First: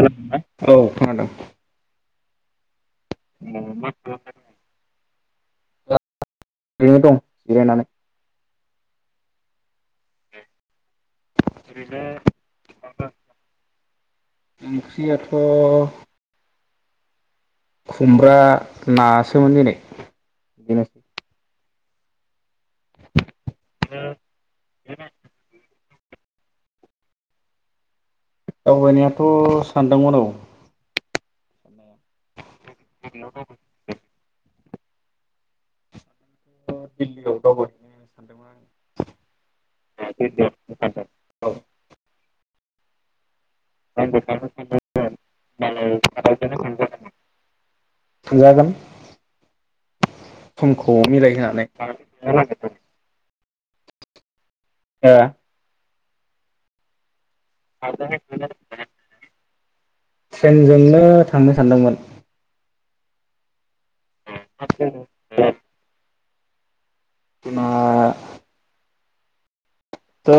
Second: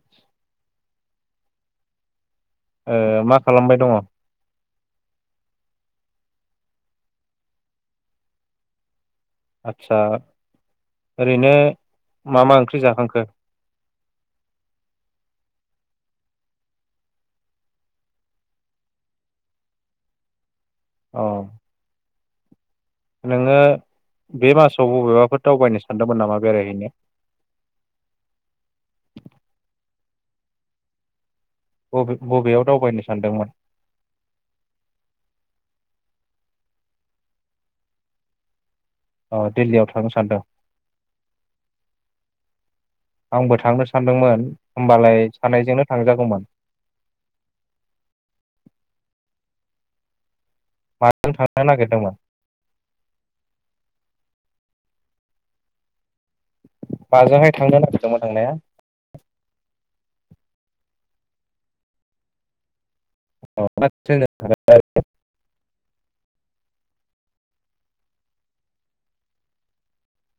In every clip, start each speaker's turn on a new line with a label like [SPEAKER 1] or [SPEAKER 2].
[SPEAKER 1] खोनादोंना औ खानादों।
[SPEAKER 2] ओ मा खालामबाय दङ?
[SPEAKER 1] रैनो दं जिरायनानै
[SPEAKER 2] आदचा ओरैनो मा मा ओंख्रि जाखांखो?
[SPEAKER 1] ओंख्रियाथ' खुमब्रा नासोमोन दिनै। बेनोसै
[SPEAKER 2] अ नोङो बे मासाव बबेबाफोर दावबायनो सानदोंमोन नामा बेरायहैनो
[SPEAKER 1] दावबायनायाथ' सानदोंमोन औ
[SPEAKER 2] बबे बबेयाव दावबायनो सानदोंमोन
[SPEAKER 1] दिल्लीयाव दावबायहैनो होनना सानदोंमोन आं
[SPEAKER 2] औ दिल्लीयाव थांनो सानदों। आंबो थांनो सानदोंमोन होमबालाय सानैजोंनो थांजागौमोन।
[SPEAKER 1] आं। थांजागोन समखौ
[SPEAKER 2] माजों थांनो
[SPEAKER 1] मिलायहोनानै
[SPEAKER 2] नागिरदोंमोन
[SPEAKER 1] [unintelligible] हो
[SPEAKER 2] माजोंहाय थांनो नागिरदोंमोन थांनाया
[SPEAKER 1] ट्रेनजोंनो थांनो सानदोंमोन
[SPEAKER 2] [unintelligible]
[SPEAKER 1] द [unintelligible] त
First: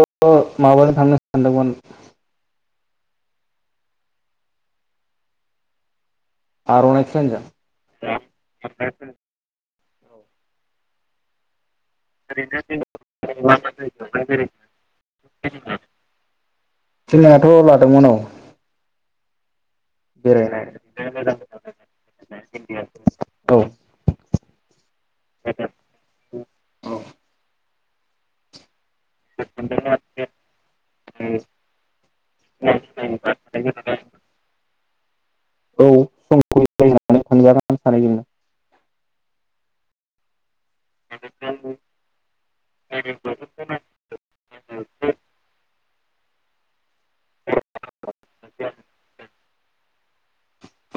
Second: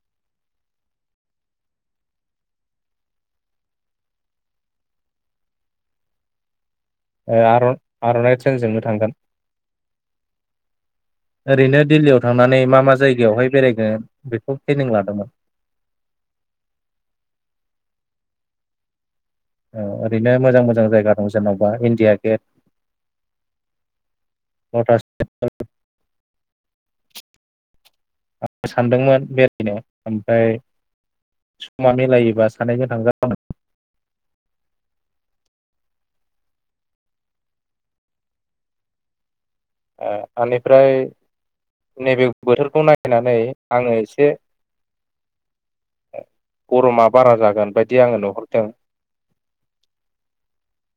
[SPEAKER 1] माबाजों थांनो सानदोंमोन। आर'नाइ ट्रेनजों
[SPEAKER 2] ए आर' आर'नाय ट्रेनजोंनो थांगोन।
[SPEAKER 1] जोंनाथ'
[SPEAKER 2] ओरैनो दिल्लीयाव
[SPEAKER 1] [unintelligible] प्लेन
[SPEAKER 2] थांनानै मा मा जायगायावहाय बेरायगोन बेखौ प्लेनिं लादोंमोन
[SPEAKER 1] आथ' लादोंमोन औ।
[SPEAKER 2] ओरैनो मोजां
[SPEAKER 1] बेरायनाय
[SPEAKER 2] मोजां जायगा दं जेनेबा इण्डिया गेट
[SPEAKER 1] औ
[SPEAKER 2] लटास टेमपोल। [unintelligible] सान्दोंमोन बेरायनो ओमफ्राय समा मिलायोबा सानैजों थांजागौमोन।
[SPEAKER 1] औ सम [unintelligible] सानैजोंनो
[SPEAKER 2] [unintelligible] ओमफ्राय नैबे बोथोरखौ नायनानै आङो एसे गर'मा बारा जागोन बायदि आङो नुहरदों।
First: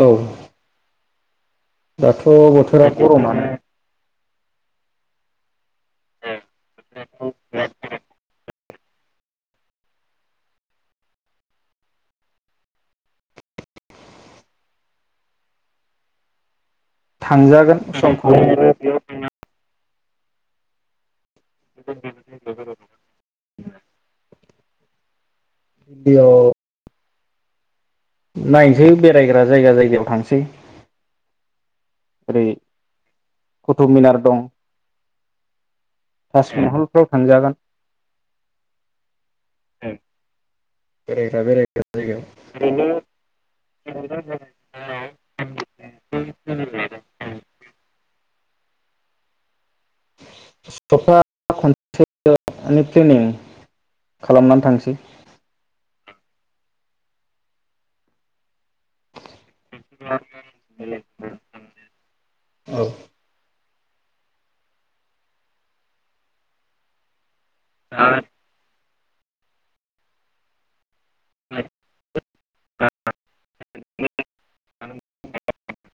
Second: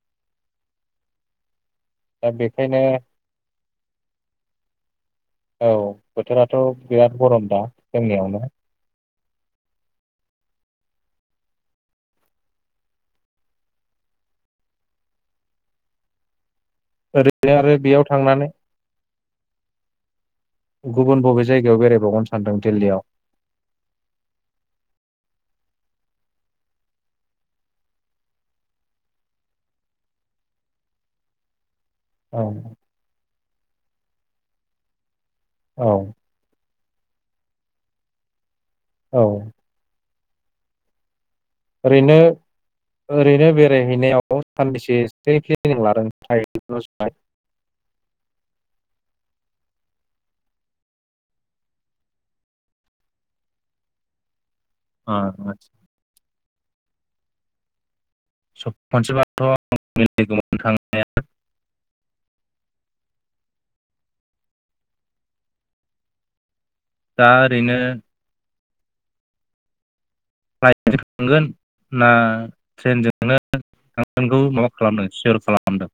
[SPEAKER 1] औ दाथ'
[SPEAKER 2] दा बेखायनो
[SPEAKER 1] बोथोरा गरमानो
[SPEAKER 2] औ बोथोराथ' बिराद गरम दा जोंनियावनो। ओरैनो आरो
[SPEAKER 1] थांजागोन
[SPEAKER 2] बेयाव
[SPEAKER 1] समखौ
[SPEAKER 2] थांनानै गुबुन बबे जायगायाव बेरायबावगोन सानदों दिल्लीयाव।
[SPEAKER 1] दिल्ली आव नायसै बेरायग्रा जायगा जायगायाव थांसै।
[SPEAKER 2] औ
[SPEAKER 1] कुथुबमिनार दं।
[SPEAKER 2] औ
[SPEAKER 1] ताज महल फ्राव थांजागोन
[SPEAKER 2] औ
[SPEAKER 1] [unintelligible] जेरै
[SPEAKER 2] ओरैनो-ओरैनो बेरायहैनायाव सानबैसे प्लेनिं लादों‌ जाय
[SPEAKER 1] सप्ता खनसे प्लेनिं खालामनानै थांसै
[SPEAKER 2] ओ आह [unintelligible]
[SPEAKER 1] औ
[SPEAKER 2] दा ओरैनो थांगोन ना ट्रेनजोंनो थांगोनखौ माबा खालामदों सियर खालामदों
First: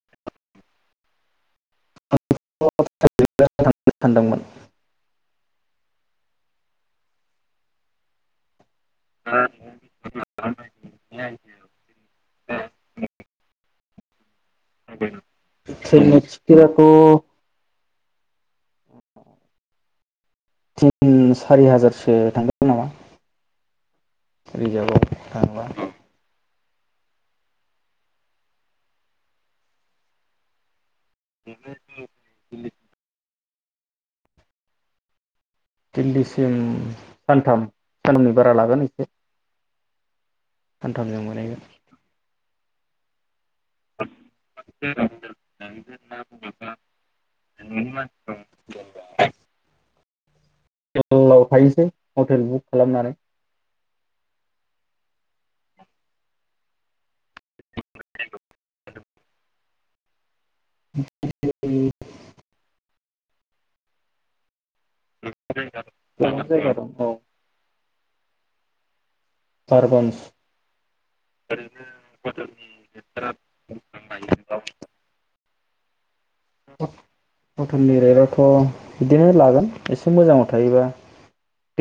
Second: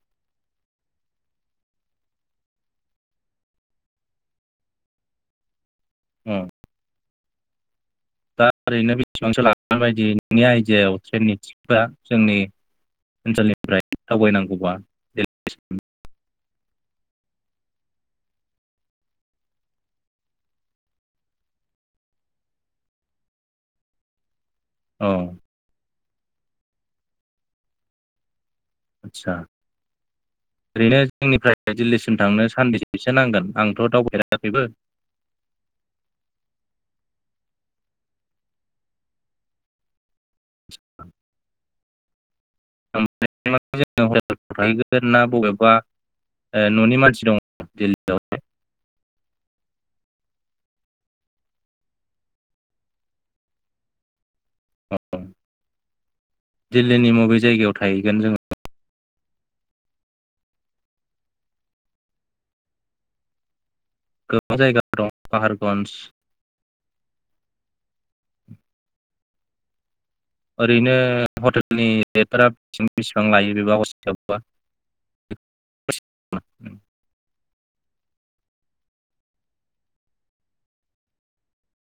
[SPEAKER 1] सानदोंमोन
[SPEAKER 2] औ दा ओरैनो बेसेबां सो लागोन बादि नोंनि आइदियाव ट्रेननि टिकेटा जोंनि ओनसोलनिफ्राय दावबायनांगौ
[SPEAKER 1] [unintelligible] [unintelligible] तिन सारि हाजारसो थांगोन नामा रिजाभआव
[SPEAKER 2] औ
[SPEAKER 1] थांबा
[SPEAKER 2] आथसा ओरैनो आंनिफ्राय दिल्लीसिम थांनो सानबैसे सो नांगोन आंथ' दावफेराखैबो
[SPEAKER 1] दिल्लीसिम सानथाम सानामनि बारा लागोन एसे सानथामजों मोनहैगोन
[SPEAKER 2] [unintelligible] हटेलफ्राव थाहैगोन ना बबेबा न'नि मानसि दङ दिलीयावहाय
[SPEAKER 1] हटेलाव थायोसै हटेल बुक खालामनानै
[SPEAKER 2] दिललीनि मबि जायगायाव थाहैगोन जोंङो
[SPEAKER 1] [unintelligible]
[SPEAKER 2] गोबां जायगा दं पाहारगन्ज
[SPEAKER 1] [unintelligible] पारबनस
[SPEAKER 2] ओरैनो हटेलनि रेटफोरा बेसेबां बेसेबां लायो बेबो हरसेयावबा
[SPEAKER 1] हटेननि रेटआवथ' बिदिनो लागोन एसे मोजाङाव थायोबा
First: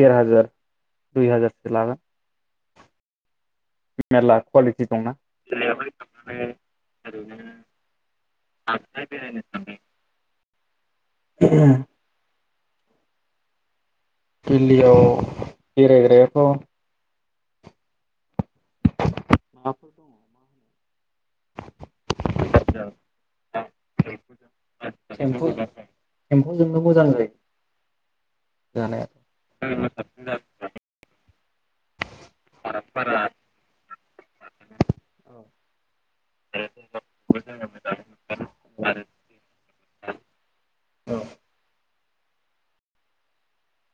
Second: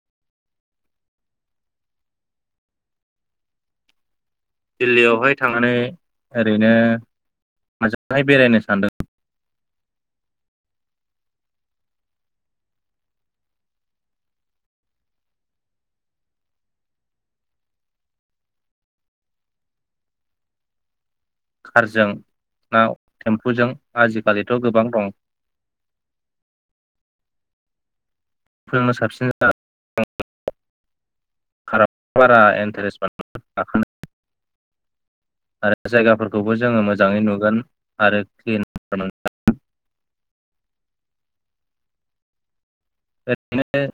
[SPEAKER 1] देर हाजार दुइ हाजारसो लागोन मेर्ला कुवालिटि
[SPEAKER 2] दिल्लीयावहाय
[SPEAKER 1] दंनानानै
[SPEAKER 2] थांनानै ओरैनो माजोंहाय बेरायनो सानदों
[SPEAKER 1] ओरैनोबो बेरायनो [unintelligible] दिल्लीयाव बेरायग्रायाथ' [unintelligible]
[SPEAKER 2] कारजों ना टेम्फुजों ना
[SPEAKER 1] थेम्फु सेम्फु जोंनो मोजां जायो।
[SPEAKER 2] टेम्फुजोंनो साबसिन
[SPEAKER 1] [unintelligible]
[SPEAKER 2] खाराबारा इन्थारेसथ जायो
[SPEAKER 1] औ
[SPEAKER 2] आरो जायगाफोरखौबो जोंङो मोजाङै नुगोन आरो क्लिन मोनगोन [inaudible] बे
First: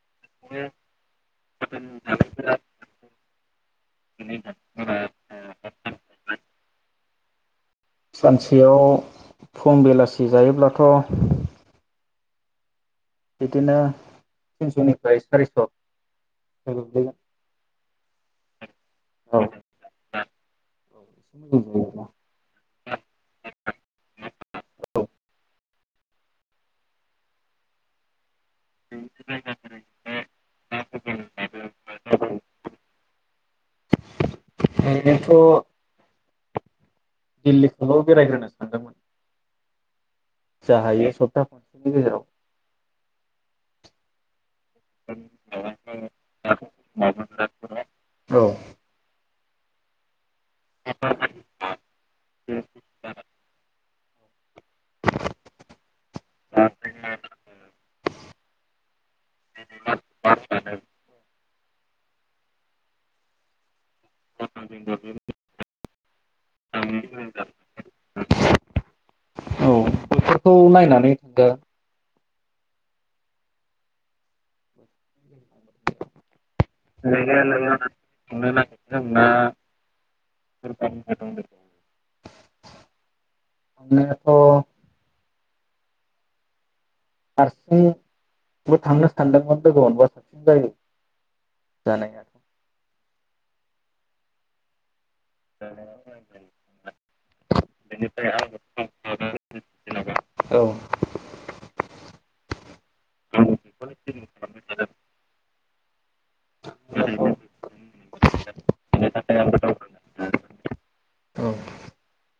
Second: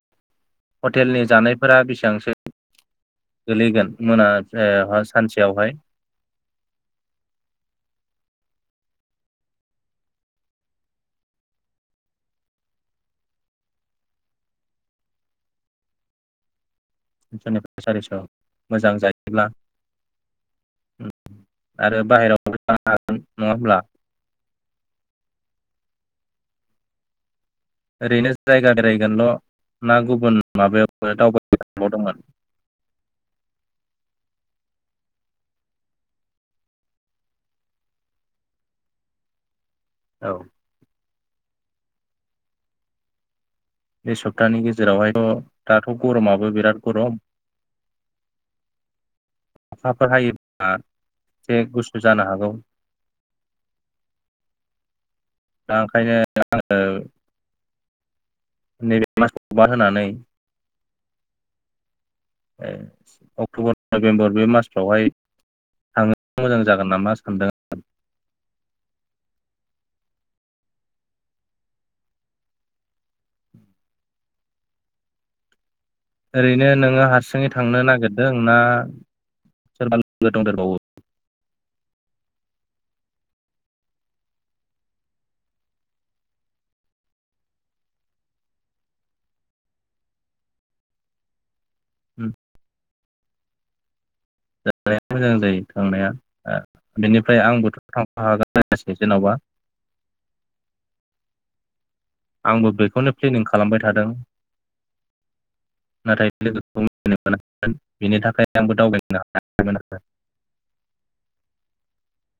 [SPEAKER 2] हटेलनि जानायफोरा बेसेबांसो गोलैगोन मोना सानसेयावहाय?
[SPEAKER 1] सानसेयाव फुं बेलासि जायोब्लाथ' बिदिनो तिनस'निफ्राय सारिस' गोग्लैगोन
[SPEAKER 2] तिनस'निफ्राय सारिस' मोजां
[SPEAKER 1] औ
[SPEAKER 2] जायोब्ला
[SPEAKER 1] एसे मोजां
[SPEAKER 2] आरो
[SPEAKER 1] जायोब्ला
[SPEAKER 2] बाहेरायावबो जानो हागोन नङा होमब्ला ओरैनो जायगा बेरायगोनल' ना गुबुन माबायावबो दावबायल' दंमोन
[SPEAKER 1] ओरैनोथ दिल्लीखौल' बेरायग्रोनो सानदोंमोन
[SPEAKER 2] औ
[SPEAKER 1] जा हायो सपथा नि गेजेराव
[SPEAKER 2] बेसब पतानि गेजेरावहायथ' दाथ' गरमाबो बिराद गरम
[SPEAKER 1] औ
[SPEAKER 2] अखाफोर हायो बा एसे गुसुजानो हागौ दा ओंखायनो आङो नैबे मासखौ बाद होनानै ए अक्ट'बर नभेम्बर बे मासफ्रावहाय थांनो मोजां जागोन नामा सानदों
[SPEAKER 1] औ बेफोरखौ नायनानै थदो
[SPEAKER 2] ओरैनो नोङो हारसिङै थांनो नागिरदों ना सोरबा लोगो दंदेरबावो?
[SPEAKER 1] बेनोथ' हारसिंबो थांनो सानदोंमोन लोगो मोनबा साबसिन जायो जानायाथ'
[SPEAKER 2] [unintelligible] मोजां जायो थांनाया बेनिफ्राय आंबोथ' थांफा हागोनासै जेन'बा
[SPEAKER 1] औ
[SPEAKER 2] आंबो बेखौनो प्लेनिं खालामबाय थादों नथाय [unintelligible]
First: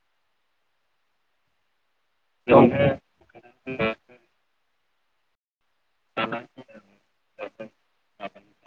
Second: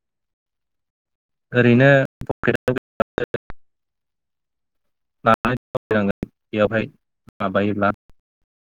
[SPEAKER 2] ओरैनो [unintelligible]
[SPEAKER 1] द
[SPEAKER 2] [unintelligible] [unintelligible] बेयावहाय माबायोब्ला